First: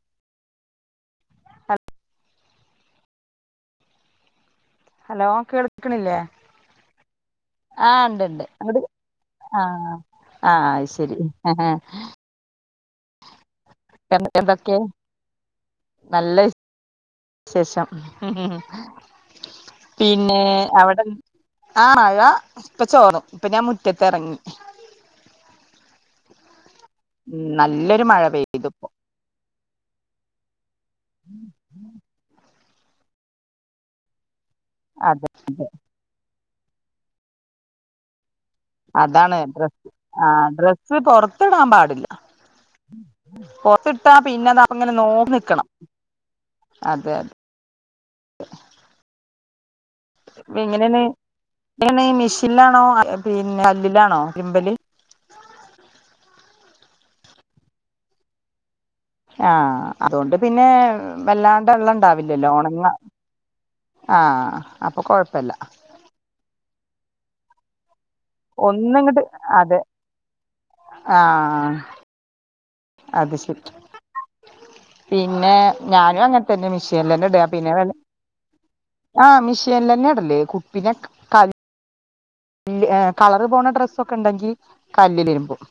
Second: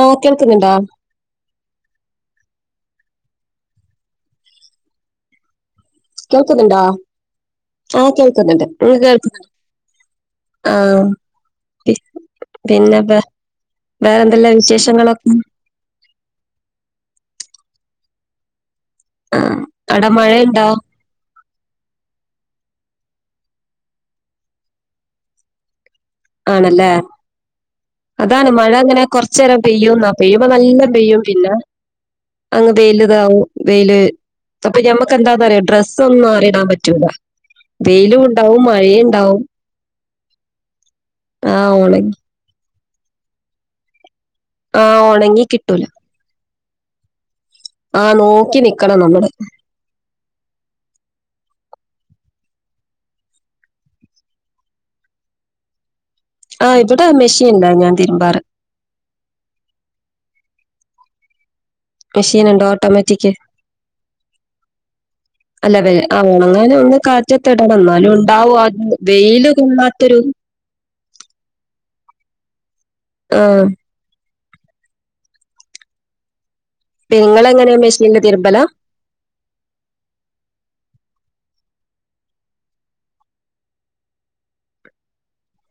[unintelligible] Hello കേൾ കേൾക്കുന്നുണ്ടോ ആഹ് ഉണ്ട്ണ്ട് കേൾക്കുന്നുണ്ട് അവിടെ ഉം കേൾക്കുന്നുണ്ട് ആഹ് ആഹ് ശരി [unintelligible] പിന്നെന്താ. എ എന്തൊക്കെ. നല്ലവി വിശേഷം ഉം ഉം ആഹ് അവിടെ പിന്നെ മഴയുണ്ടോ അവിടെ ആഹ് മഴ ഇപ്പ ചോറും ഇപ്പൊ ഞാൻ മുറ്റത്തിറങ്ങി ആണല്ലേ ഉം നല്ലൊരു മഴ അതാണ് പെയ്തു ഇപ്പോ മഴങ്ങനെ കൊറച്ച് നേരം പെയ്യുന്നാ പെയ്യുമ്പ നല്ല പെയ്യും പിന്നെ അങ്ങ് വെയിലിതാവും വെയില് അപ്പൊ ഞമ്മക്ക് അതെ എന്താ പറയാ ഡ്രെസ്സ് ഒന്നും മാറിയിടാൻ പറ്റൂല വെയിലുണ്ടാവും മ അതാണ് ഡ്രസ്സ് ആ ഡ്രസ്സ് പൊറത്തിടാൻ ആഹ് പാടില്ല. ഒണങ്ങി പൊറത്തിട്ടാ പിന്നെ നാം ഇങ്ങനെ ആഹ് നോം ഒണങ്ങി നിക്കണം കിട്ടൂല അതെ ആ നോക്കി നിക്കണം നമ്മള്. എങ്ങനെനീ നീ മിഷിലാണോ പിന്നെ കല്ലിലാണോ തിമ്പല്. ആഹ് ഇവിടെ മെഷീനുണ്ട് ഞാൻ തിരുമ്പാറ് ആഹ് അതുകൊണ്ട് പിന്നെ വല്ലാണ്ട് വെള്ളം മെഷീൻ ഉണ്ടാവില്ലല്ലോ, ഉണ്ട് ഉണങ്ങ ഓട്ടോമാറ്റിക് ആ അപ്പൊ കുഴപ്പില്ല. ആഹ് ഉണങ്ങാനൊന്ന് കാറ്റത്തിടണം ഇന്നാലും ഇണ്ടാവും അത് ഒന്നിങ്ങട്ട് വെയില് അതെ തുള്ളാത്തൊരു. ആഹ് അത് ശരി. ആഹ് പിന്നെ ഞാനും അങ്ങനെത്തന്നെ മിഷി നിങ്ങളെങ്ങനയാ മിഷിനിൽ തിരുമ്പല ആ മിഷീൻ തന്നെ ഇടല്ല് കുപ്പിനെ ല്ല ആഹ് കളറുപോണ ഡ്രസ്സൊക്കെണ്ടെങ്കി കല്ലിലിരുമ്പും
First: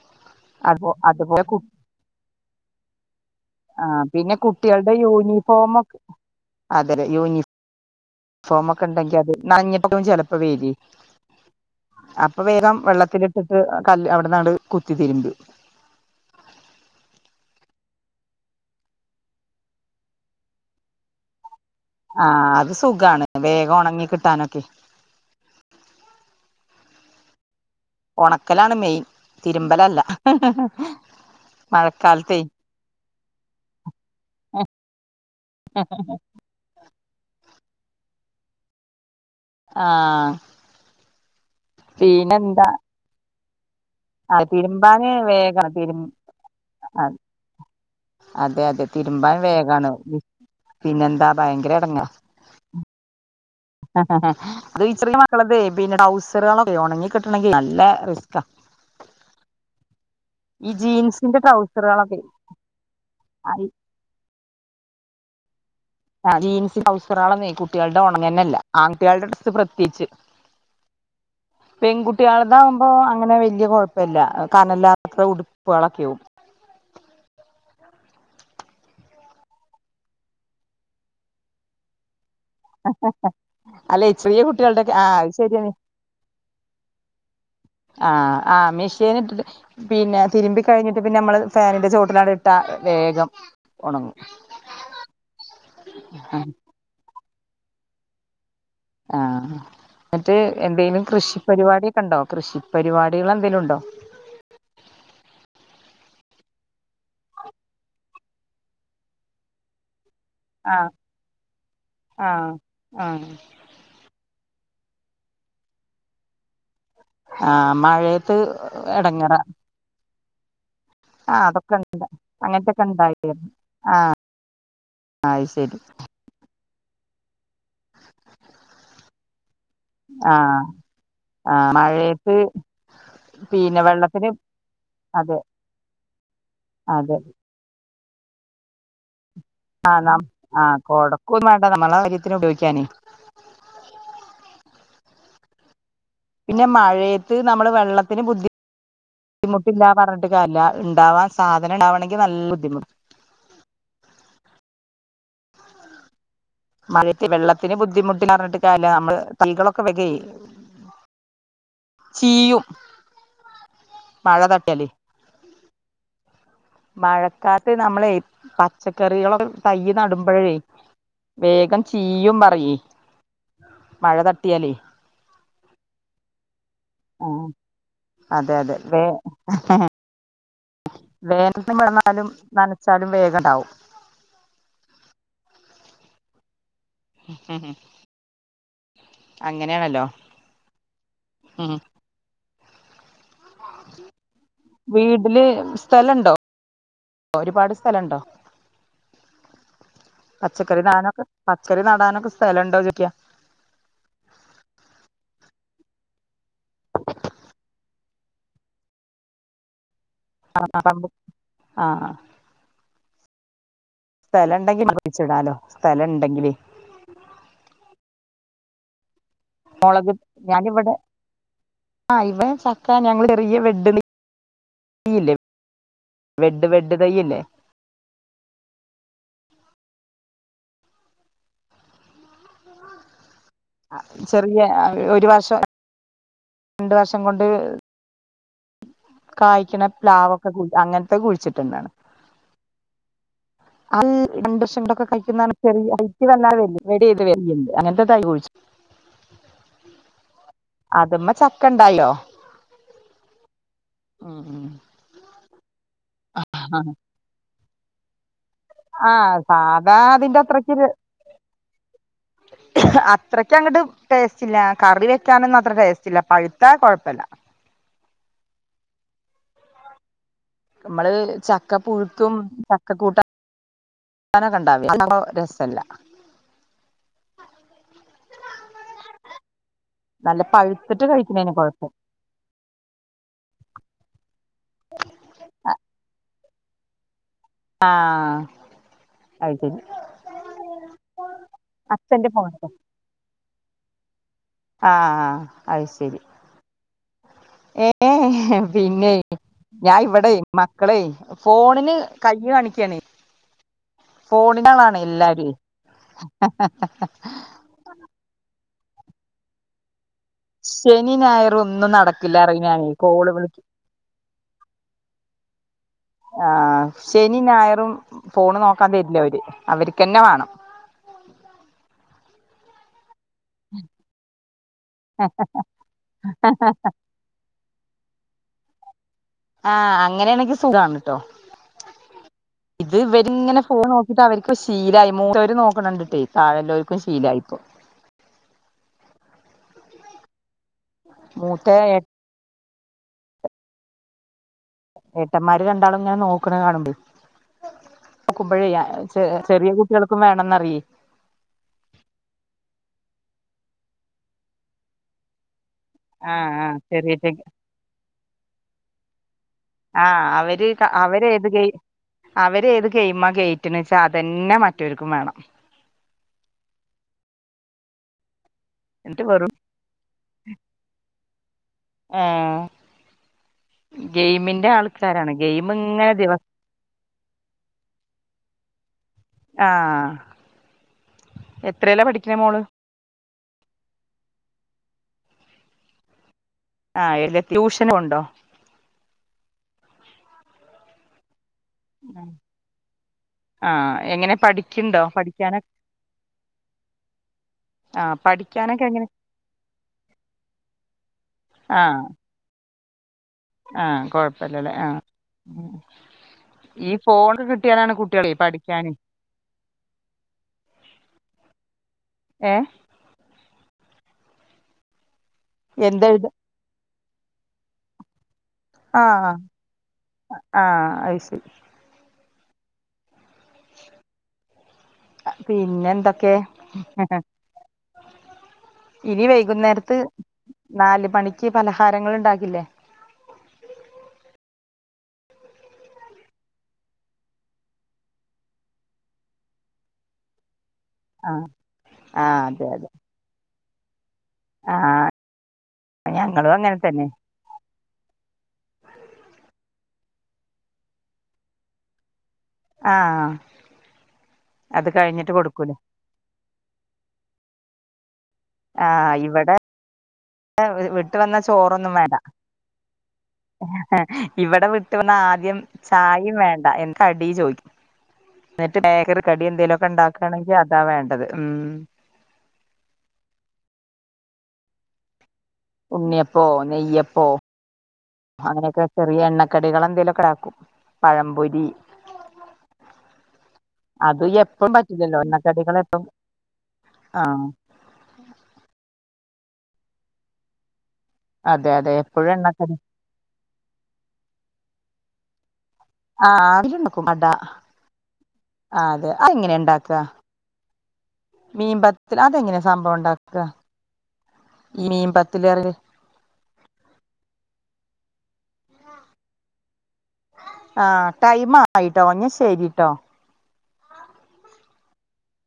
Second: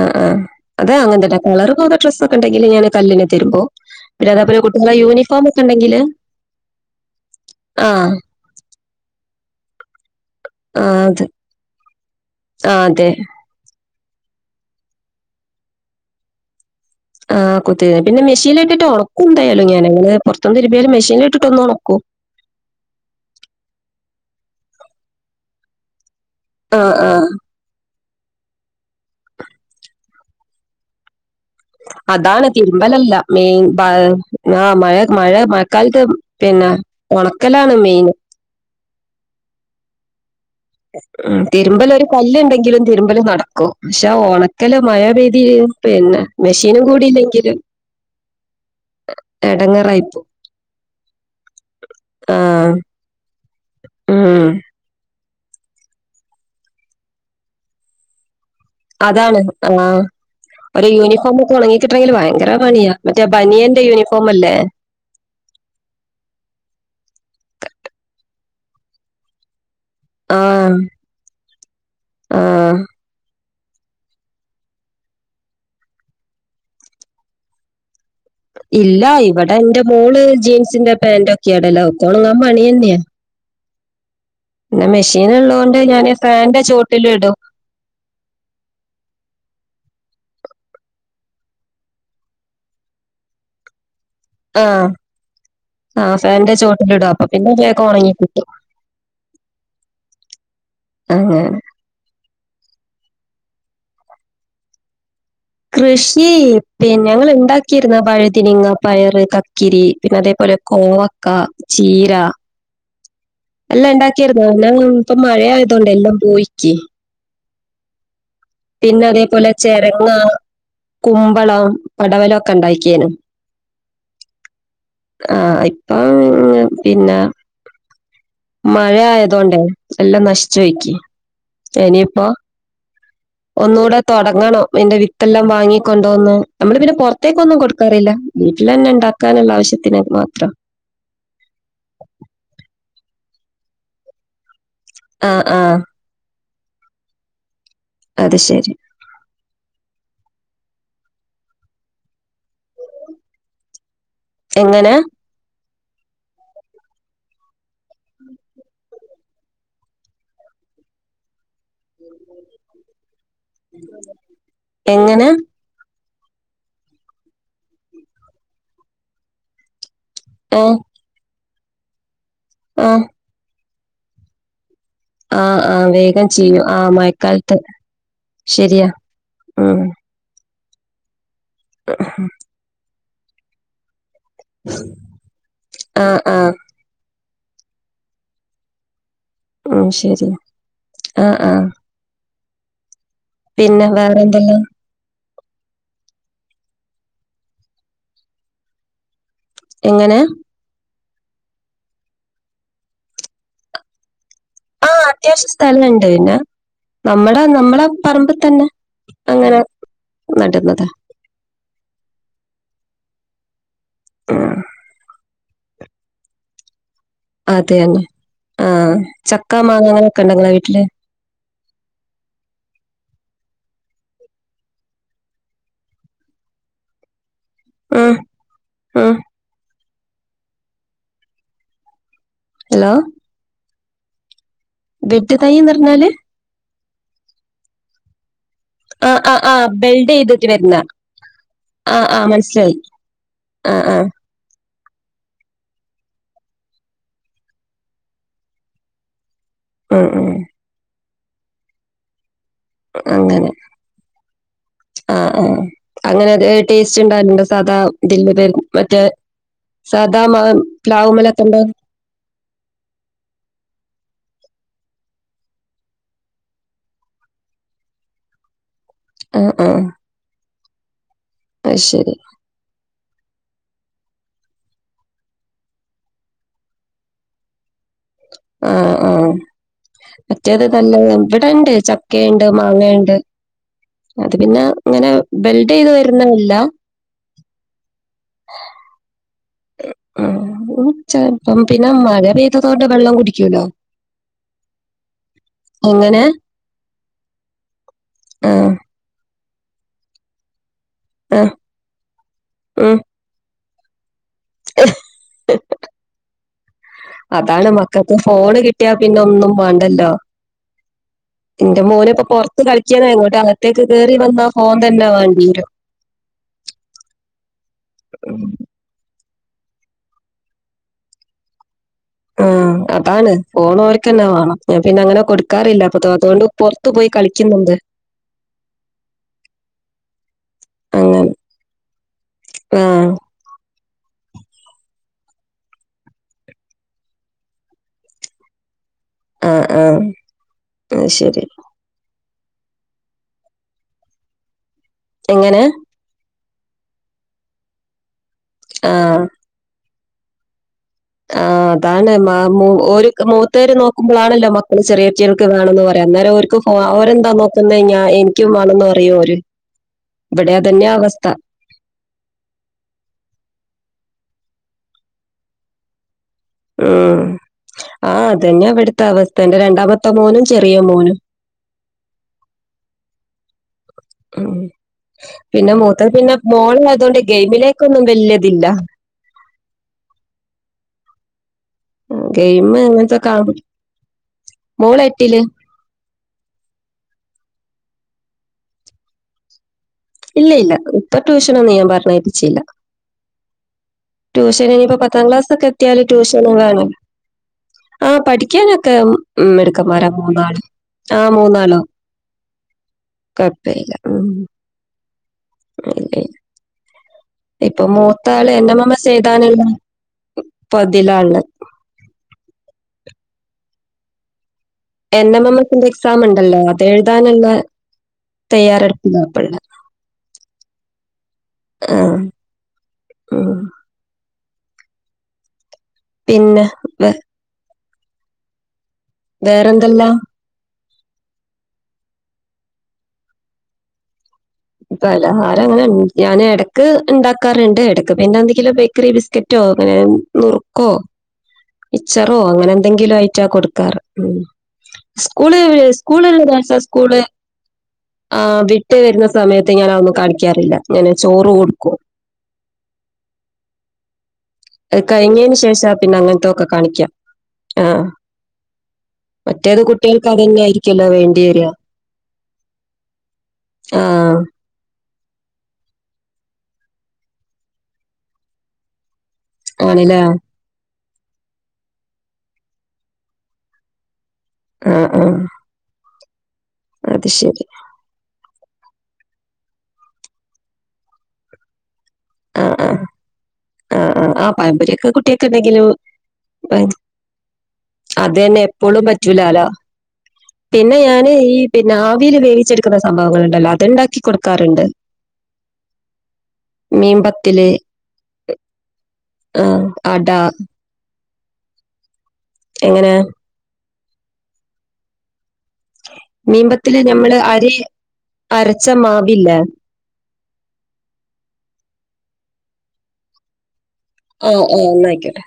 ആഹ് ആഹ് അപ്പോ അതെ അങ്ങനെത്തെ അതുപോലെ കു കളർ പോണ ഡ്രസ്സൊക്കെ ഉണ്ടെങ്കില് ഞാന് കല്ലില് തിരുമ്പും പിന്നെ അതേ പോലെ കുട്ടികളെ യൂണിഫോമൊക്കെ ഉണ്ടെങ്കില് അതെല്ലേ യൂണി ആഹ് ഫോമൊക്കെ ഉണ്ടെങ്കി അത് നനഞ്ഞിട്ടും ചിലപ്പോ വെരൊയ് ആഹ് അത് അപ്പൊ വേഗം ആഹ് അതെ വെള്ളത്തി ഇട്ടിട്ട് കല്ല് അവിട്ന്നാണ്ട് കുത്തിതിര്മ്പും. ആ കുത്തി പിന്നെ മെഷീൻലിട്ടിട്ട് ഉണക്കും എന്തായാലും ഞാന് ഞങ്ങള് പുറത്തുന്ന്തിര്മ്പിയാലും മെഷീൻലിട്ടിട്ട് ഒന്ന് ഉണക്കും. ആ അത് സുഖാണ്, വേഗം ഉണങ്ങി കിട്ടാനൊക്കെ. ആ ആ. ഉണക്കലാണ് മെയിൻ തിരുമ്പലല്ല. മഴക്കാലത്തേ അതാണ് തിര്മ്പലല്ല മെയിൻ ആ മഴ മഴ മഴക്കാലത്ത് പിന്നെ. ഉണക്കലാണ് മെയിൻ. ആഹ് ഉം തിരുമ്പല് ഒരു കല്ല് പിന്നെന്താ ഉണ്ടെങ്കിലും തിരുമ്പൽ നടക്കും. പക്ഷെ ആഹ് ഉണക്കല് മഴ തിരുമ്പാന് പെയ്തി വേഗാണ് തിരും പിന്നെ മെഷീനും കൂടിയില്ലെങ്കില്. അതെ അതെ തിരുമ്പാൻ വേഗാണ് എടങ്ങേറായിപ്പോ പിന്നെന്താ ഭയങ്കര എടങ്ങാ ആഹ് ഈ ച്ചെറിയ മക്കളതെ പിന്നെ ടൗസറുകളൊക്കെ ഒണങ്ങി കിട്ടണെങ്കിൽ നല്ല റിസ്ക്കാ അതാണ് ആഹ് ഈ ഒരു ജീൻസിന്റെ യൂണിഫോമ് ഒക്കെ ഉണങ്ങിക്കിട്ടണെങ്കിൽ ട്രൗസറുകളൊക്കെ ഭയങ്കര പണിയാ മറ്റേ ആഹ് ബനിയന്റെ യൂണിഫോം അല്ലേ. ആ ജീൻസ് ട്രൗസറാളൊന്നേ കുട്ടികളുടെ ഉണങ്ങന്നല്ല. ആൺട്ടികളുടെ ഡ്രസ്സ് പ്രത്യേകിച്ച്. ആഹ്. പെൺകുട്ട്യാളതാകുമ്പോ അങ്ങനെ വലിയ കൊഴപ്പല്ല കനല്ലാത്ത ഉടുപ്പാളൊക്കെയാവും. ഇല്ല ഇവിടെ എന്റെ മോള് ജീൻസിന്റെ പാന്റ് ഒക്കെയിടല് ഒണങ്ങാൻ പണിത അല്ല ചെറിയ കുട്ട പിന്നെ മെഷീൻ ഉള്ളോണ്ട് ഞാൻ ഫാനിന്റെ ചോട്ടിലിടും ആഹ് ആഹ് മെഷീനിട്ടിട്ട് പിന്നെ തിരുമ്പി കഴിഞ്ഞിട്ട് പിന്നെ നമ്മള് ഫാനിന്റെ ചോട്ടില് അങ്ങ്ട് ഇട്ടാ വേഗം ങണങ്ങും ആഹ് ആഹ് ഫാന്റെ ചുവട്ടിലിടും അപ്പൊ പിന്നെ വേഗം ഒണങ്ങി കിട്ടും ആഹ് എന്നിട്ട് എന്തേലും കൃഷി അങ്ങനെ പരിപാടിയൊക്കെ ഉണ്ടോ കൃഷി പരിപാടികളെന്തേലും ഉണ്ടോ കൃഷി പിന്നെ ഞങ്ങള് ഇണ്ടാക്കിയിരുന്നു പഴുതിനിങ്ങ പയറ് കക്കിരി പിന്നെ അതേപോലെ ആഹ് കോവക്ക ചീര ആഹ് ആഹ് എല്ലാം ഇണ്ടാക്കിരുന്നു ഞാ ഇപ്പ മഴയായതൊണ്ടേ എല്ലാം പോയിക്ക് ആഹ് മഴയത്ത് പിന്നെ എടങ്ങേറാ അതേപോലെ ചെരങ്ങ ആഹ് കുമ്പളം അതൊക്കെ ഉണ്ട് പടവലോക്കെ അങ്ങനത്തൊക്കെ ഇണ്ടാക്കിയേന് ഉണ്ടായിരുന്നു അത് ആഹ് ശരി ഇപ്പം പിന്നെ മഴ ആയതോണ്ടേ എല്ലാം ആഹ് നശിച്ചു പോയ്ക്ക് ആഹ് ഇനിയിപ്പോ മഴയത്ത് പിന്നെ ഒന്നൂടെ വെള്ളത്തിന് തുടങ്ങണം അയിന്റെ അതെ വിത്തെല്ലാം വാങ്ങിക്കൊണ്ടോന്ന് നമ്മള് പിന്നെ അതെ പുറത്തേക്കൊന്നും കൊടു ല്ല വീട്ടിലന്നെ ഇണ്ടാക്കാനുള്ള ആവശ്യം ആഹ് ആഹ് കൊടക്കൊന്നും വേണ്ട നമ്മള കാര്യത്തിന് ഉപയോഗിക്കാനേ ആഹ് ആഹ് പിന്നെ മഴയത്ത് നമ്മള് വെള്ളത്തിന് അത് ബുദ്ധി ശരി. ബുദ്ധിമുട്ടില്ലാ പറഞ്ഞിട്ട് കാര്യല്ല ഇണ്ടാവാൻ സാധനം ഇണ്ടവാണെങ്കി നല്ല ബുദ്ധിമു എങ്ങനാ മഴ വെള്ളത്തിന് ബുദ്ധിമുട്ടില്ലാന്ന് പറഞ്ഞിട്ട് കാര്യല്ല നമ്മള് തൈകളൊക്കെ വര്യേ ചീയും മഴ തട്ടിയാല് എങ്ങനെ മഴക്കാലത്ത് നമ്മളെ പച്ചക്കറികളൊക്കെ തയ്യ് നടുംമ്പഴേ ആഹ് വേഗം ചീയും പറയേ ആഹ് മഴ തട്ടിയാലേ ആഹ് ആഹ് വേഗം ചീയും ആഹ് ആഹ് മഴക്കാലത്ത് അതെ അതെ ശരിയാ വേ ഉം വേനല് വന്നാലും നനച്ചാലും വേഗം ഇണ്ടാവും ആഹ് ആഹ് മ്ഹ് ഉം ശരിയാ ആഹ് ആഹ് ഉം പിന്നെ വേറെ എന്തെല്ലാം വീട്ടില് സ്ഥലുണ്ടോ ഒരുപാട് സ്ഥലുണ്ടോ എങ്ങനെ പച്ചക്കറി നടാനൊക്കെ പച്ചക്കറി നടാനൊക്കെ സ്ഥലണ്ടോന്ന് ചോയിക്കാ ആഹ് അത്യാവശ്യം സ്ഥലണ്ട് ന്ന നമ്മുടെ നമ്മട പറമ്പിൽ തന്നെ അങ്ങനെ ആഹ് നടുന്നതാ പറമ്പ് ആഹ് ആഹ് ഉം സ്ഥലം ഇണ്ടെങ്കി [unintelligible] സ്ഥലം ഇണ്ടെങ്കില് അതെന്നെ ആഹ് ചക്ക മാങ്ങ മുളക് അങ്ങനൊക്കെ ഇണ്ടോ ങ്ങള വീട്ടില് ആഹ് ഇവ ചക്ക ഞങ്ങള് ചെറിയ വെഡ വെഡ് വെഡ് തയ്യില്ലേ ആഹ് ഹലോ ചെറിയ ഒരു ബെഡ് വർഷം തൈന്ന് പറഞ്ഞാല് രണ്ട് വർഷം കൊണ്ട് ആഹ് ആഹ് ആഹ് കായ്ക്കണ ബെൽഡ് ചെയ്തിട്ട് പ്ലാവൊക്കെ വരുന്ന അങ്ങനത്തെ കുഴിച്ചിട്ടുണ്ടാണ് ആഹ് ആഹ് മനസ്സിലായി ആഹ് ആഹ് അത് രണ്ട് വർഷൊക്കെ കായ്ക്കുന്നാണ് [inaudible] അങ്ങനത്തെ തൈയ് കുഴിച്ചു ഉം ഉം അതുമേ ചക്ക ഇണ്ടായില്ലോ. അങ്ങനെ ആഹ് ആഹ് അങ്ങനെ ടേസ്റ്റ് ഉണ്ടാവലുണ്ടോ സാധാ ഇതില്. മറ്റേ ആ സാധാ സാദാ മാവ് പ്ലാവ് മ്മലൊക്കെ ഉണ്ടാവുന്ന [inaudible] അത്രയ്ക്കങ്ങട്ട് ടേസ്റ്റ് ഇല്ല കറി വെക്കാനൊന്നും അത്ര ടേസ്റ്റ് ഇല്ല പഴുത്താ കൊഴപ്പല്ല ആഹ് ആഹ്. അമ്മള് അത് ചക്ക ശരി പുഴുത്തും ചക്കക്കൂട്ട അന്നപ്പോ രസല്ല ആഹ് ആഹ് നല്ല മറ്റേത് നല്ലേ പഴുത്തിട്ട് കഴിക്കുന്നതിന് ഇവിടെണ്ട് കൊഴപ്പം ച ക്കേണ്ട് മാങ്ങേണ്ട് അത് പിന്നെ ഇങ്ങനെ ബെൽഡ്യ്ത് വരുന്നല്ല ആഹ് അത് ശരി ഉം ചെപ്പോ മഴ അച്ഛന്റെ ഫോണ്ക്ക് പെയ്തതോണ്ട് വെള്ളം കുടിക്കോല്ലോ ആഹ് അഹ് ശരി ഏഹ് ആഹ് പിന്നെ. ഞാൻ ഇവിടെ മക്കളെ ആഹ് ഫോണിന് കൈ കാണിക്കാണ് ഉം ഫോൺ നെ വേണേ എല്ലാരേ ക്കക്ക് ഫോണ് കിട്ടിയാ പിന്നെ ഒന്നും മാണ്ടല്ലോ. ശനി ഞായറും ഇന്റെ ഒന്നും മോന് ഇപ്പൊ നടക്കില്ല പുറത്ത് പറയും ഞാന് കളിക്കാനായി കോള് ഇങ്ങോട്ട് വിളിക്കും അകത്തേക്ക് കേറി വന്നാ ഓൻ തന്നെ വേണ്ടിര ആഹ് ശനി ഞായറും ഉം ഫോൺ നോക്കാൻ തരില്ല അവര് അവർക്ക്ന്നെ വേണം ഉം അതാണ്. ഫോൺ ഓര്ക്ക് തന്നെ വേണം ഞാൻ പിന്നെ അങ്ങനെ കൊടുക്കാറില്ല അപ്പ അതുകൊണ്ട് പുറത്തു പോയി കളിക്കുന്നുണ്ട് ആഹ് അങ്ങനെയാണങ്കി സുഖാന്ട്ടോ അങ്ങനെ ഇത് ആഹ് ഇവരിങ്ങനെ ഫോൺ ഓ ഇത അവർക്ക് ശീലായി മൂത്തവർ നോക്കണണ്ടിട്ടേ താഴെല്ലാവർക്കും ശീലായി ഇപ്പോ ആഹ് ആഹ് അത് ശരി മൂത്തവൻ എട്ട് എങ്ങനെ ഏട്ടന്മാര് രണ്ടാളും ഇങ്ങനെ നോക്ണ കാണുമ്പോ നോക്കുമ്പോഴേ ആഹ് ചെറിയ കുട്ടികൾക്കും വേണന്ന് അറിയേ. ആഹ് അതാണ് മ മു ഒരു ക് മൂതോർ നോക്കുമ്പോളാണല്ലോ മക്കള് ചെറിയ കുട്ടികൾക്ക് വേണംന്ന് പറയാം അന്നേരം ആഹ് ഓർക്ക് ആഹ് ചെറിയ ഓരെരെന്താ നോക്കുന്നത് എനിക്കും വേണംന്ന് പറയും ഓര്. ആഹ് ഇവിടെ അവര് ക അതന്നെയാ അവര് അവസ്ഥ ഏത് ഗെയി അവര് ഏത് ഗെയിമാ കേറ്റണേച്ചാൽ അതന്നെ മറ്റവർക്കും വേണം. ഉം ആഹ് അതന്നാ ഇവിടുത്തെ എന്നിട്ട് അവസ്ഥ വെറും എന്റെ രണ്ടാമത്തെ മോനും ചെറിയ മോനും. ഏഹ് ഉം ഗെയിമിന്റെ ആൾക്കാരാണ് ഗെയിം പിന്നെ ഇങ്ങനെ മൂത്തത് പിന്നെ ദിവസം മോളായത്കൊണ്ട് ഗെയിമിലേക്കൊന്നും വല്യതില്ല. ആഹ് എത്രലാ പഠിക്ണേ മോള്? [unintelligible] മോൾ എട്ടിൽ. ആഹ് എല്ലാ ട്യൂഷനും ഉണ്ടോ? ഇല്ല ഇല്ല ഇപ്പോ ട്യൂഷനൊന്നും ഞാൻ പറഞ്ഞയപ്പിച്ചില്ല. ആഹ് എങ്ങൻ ട്യൂഷന് ഇനിയിപ്പോ പത്താം ക്ലാസ്ക്കെ എത്തിയാല് ട്യൂഷനും വേണല്ലോ. ആഹ് പഠിക്കാനൊക്കെ മിടുക്കൻമാര മൂന്നാളും ആഹ് മൂന്നാളും. ആഹ് ആഹ് ഉം, കൊഴപ്പല്ലല്ലേ ആഹ് ഉം ഇല്ല ഇല്ല ഇപ്പൊ മൂത്താള് എൻഎം പഠിക്കാന് മ്മ് സ് എയ്താനുള്ളപ്പോ ഇതിൽ ആണ്. ഏഹ്. എൻ എം എം എസിന്റെ എക്സാം എന്തെഴുത ണ്ടല്ലോ അത് എഴുതാനള്ള ആഹ് ആഹ് ആഹ് അയിശെരി. ആഹ് ആഹ്. അഹ് പിന്നെ എന്തൊക്കെ പിന്നെ വേ- ഇനി വൈകുന്നേരത്ത് വേറെന്തെല്ലാം നാല് മണിക്ക് പലഹാരങ്ങൾ ഉണ്ടാക്കില്ലേ? പലഹാരങ്ങനെ ഞാനെടക്ക് ഇണ്ടാക്കാറ്ണ്ട്. എടക്ക് പിന്നന്തെങ്കിലും ബേക്കറി ബിസ് കറ്റോ അങ്ങനെ മുറുക്കോ ആഹ് മിച്ചറോ ആഹ് അതെ അതെ അങ്ങനെന്തെങ്കിലു ഐറ്റ കൊടുക്കാറ് മ്മ് ആഹ് സ്കൂല് ഞങ്ങളും സ്കൂലള്ളതാ അങ്ങനെ സാ തന്നെ സ്കൂല് ആ വിട്ട് വരുന്ന സമയത്ത് ഞാൻ ഒന്നും കാണിക്കാറില്ല ഞാന് ചോറ് കൊടുക്കും ആ അത് കഴിഞ്ഞേന് കൊടുക്കൂലേ ശേഷാ പിന്നങ്ങനൊത്തൊക്കെ കാണിക്ക്യ ആഹ് ആഹ് ഇവിടെ മറ്റേത് കുട്ടികൾക്ക് അതന്നൊയിരിക്കല്ലോ വിട്ട് വന്ന വേണ്ടി വര്യ ഹേ ഇവിടെ വി വിട്ടു വന്ന ആദ്യം ചായ്‌ വേണ്ട എന്ത ടി ചോയ്ക്കും എട്ട്‌ ബേക്കറി കടി ആണ്ല്ലേ എന്തേലൊക്കെണ്ടക്കാണെങ്കി അതാ വേണ്ടത് ഉം.... ആഹ് ആഹ് ഉണ്ണിയപ്പോ നെയ്യപ്പോ അത് ശരി. അങ്ങനെക്കെ ചെറിയ എണ്ണക്കടികളെക്കെന്തെലെക്കെടാക്കും പഴംപൊരി ആഹ് ആഹ് അത് ആഹ് ആ എപ്പഴും പയമ്പൊരിയെക്കെ പറ്റില്ലല്ലോ എണ്ണക്കടികൾ കുട്ടിയെക്കെന്തെങ്കിലും എപ്പം ആഹ് അതന്നേ എപ്പോളും പറ്റൂലാലോ പിന്നെ ഞാൻ ഏയീ അതെ അതെ എപ്പോഴും പിന്നാവീല് എണ്ണക്കടി വേവിച്ചെടുക്കുന്ന സംഭവങ്ങള്ണ്ടല്ലോ അത്ണ്ടാക്കി കൊട്ക്കാറുണ്ട് ആ വിടെണ്ടാക്കും അട ആ അതെ ആ എങ്ങനെ ആഹ് ഇണ്ടാക്ക അട മീൻപത്തിൽ അതെങ്ങനെയ എങ്ങനെ സംഭവണ്ടാക്ക്കാ ഈ മീപത്തല് [unintelligible] മീമ്പത്തല് ഞമ്മള് അരി അരച്ച മാവില്ലേ ആഹ് ടൈമായിട്ടോ ന്നെശരിട്ടോ ആഹ് ആഹ് ന്നായ്ക്കോട്ടെ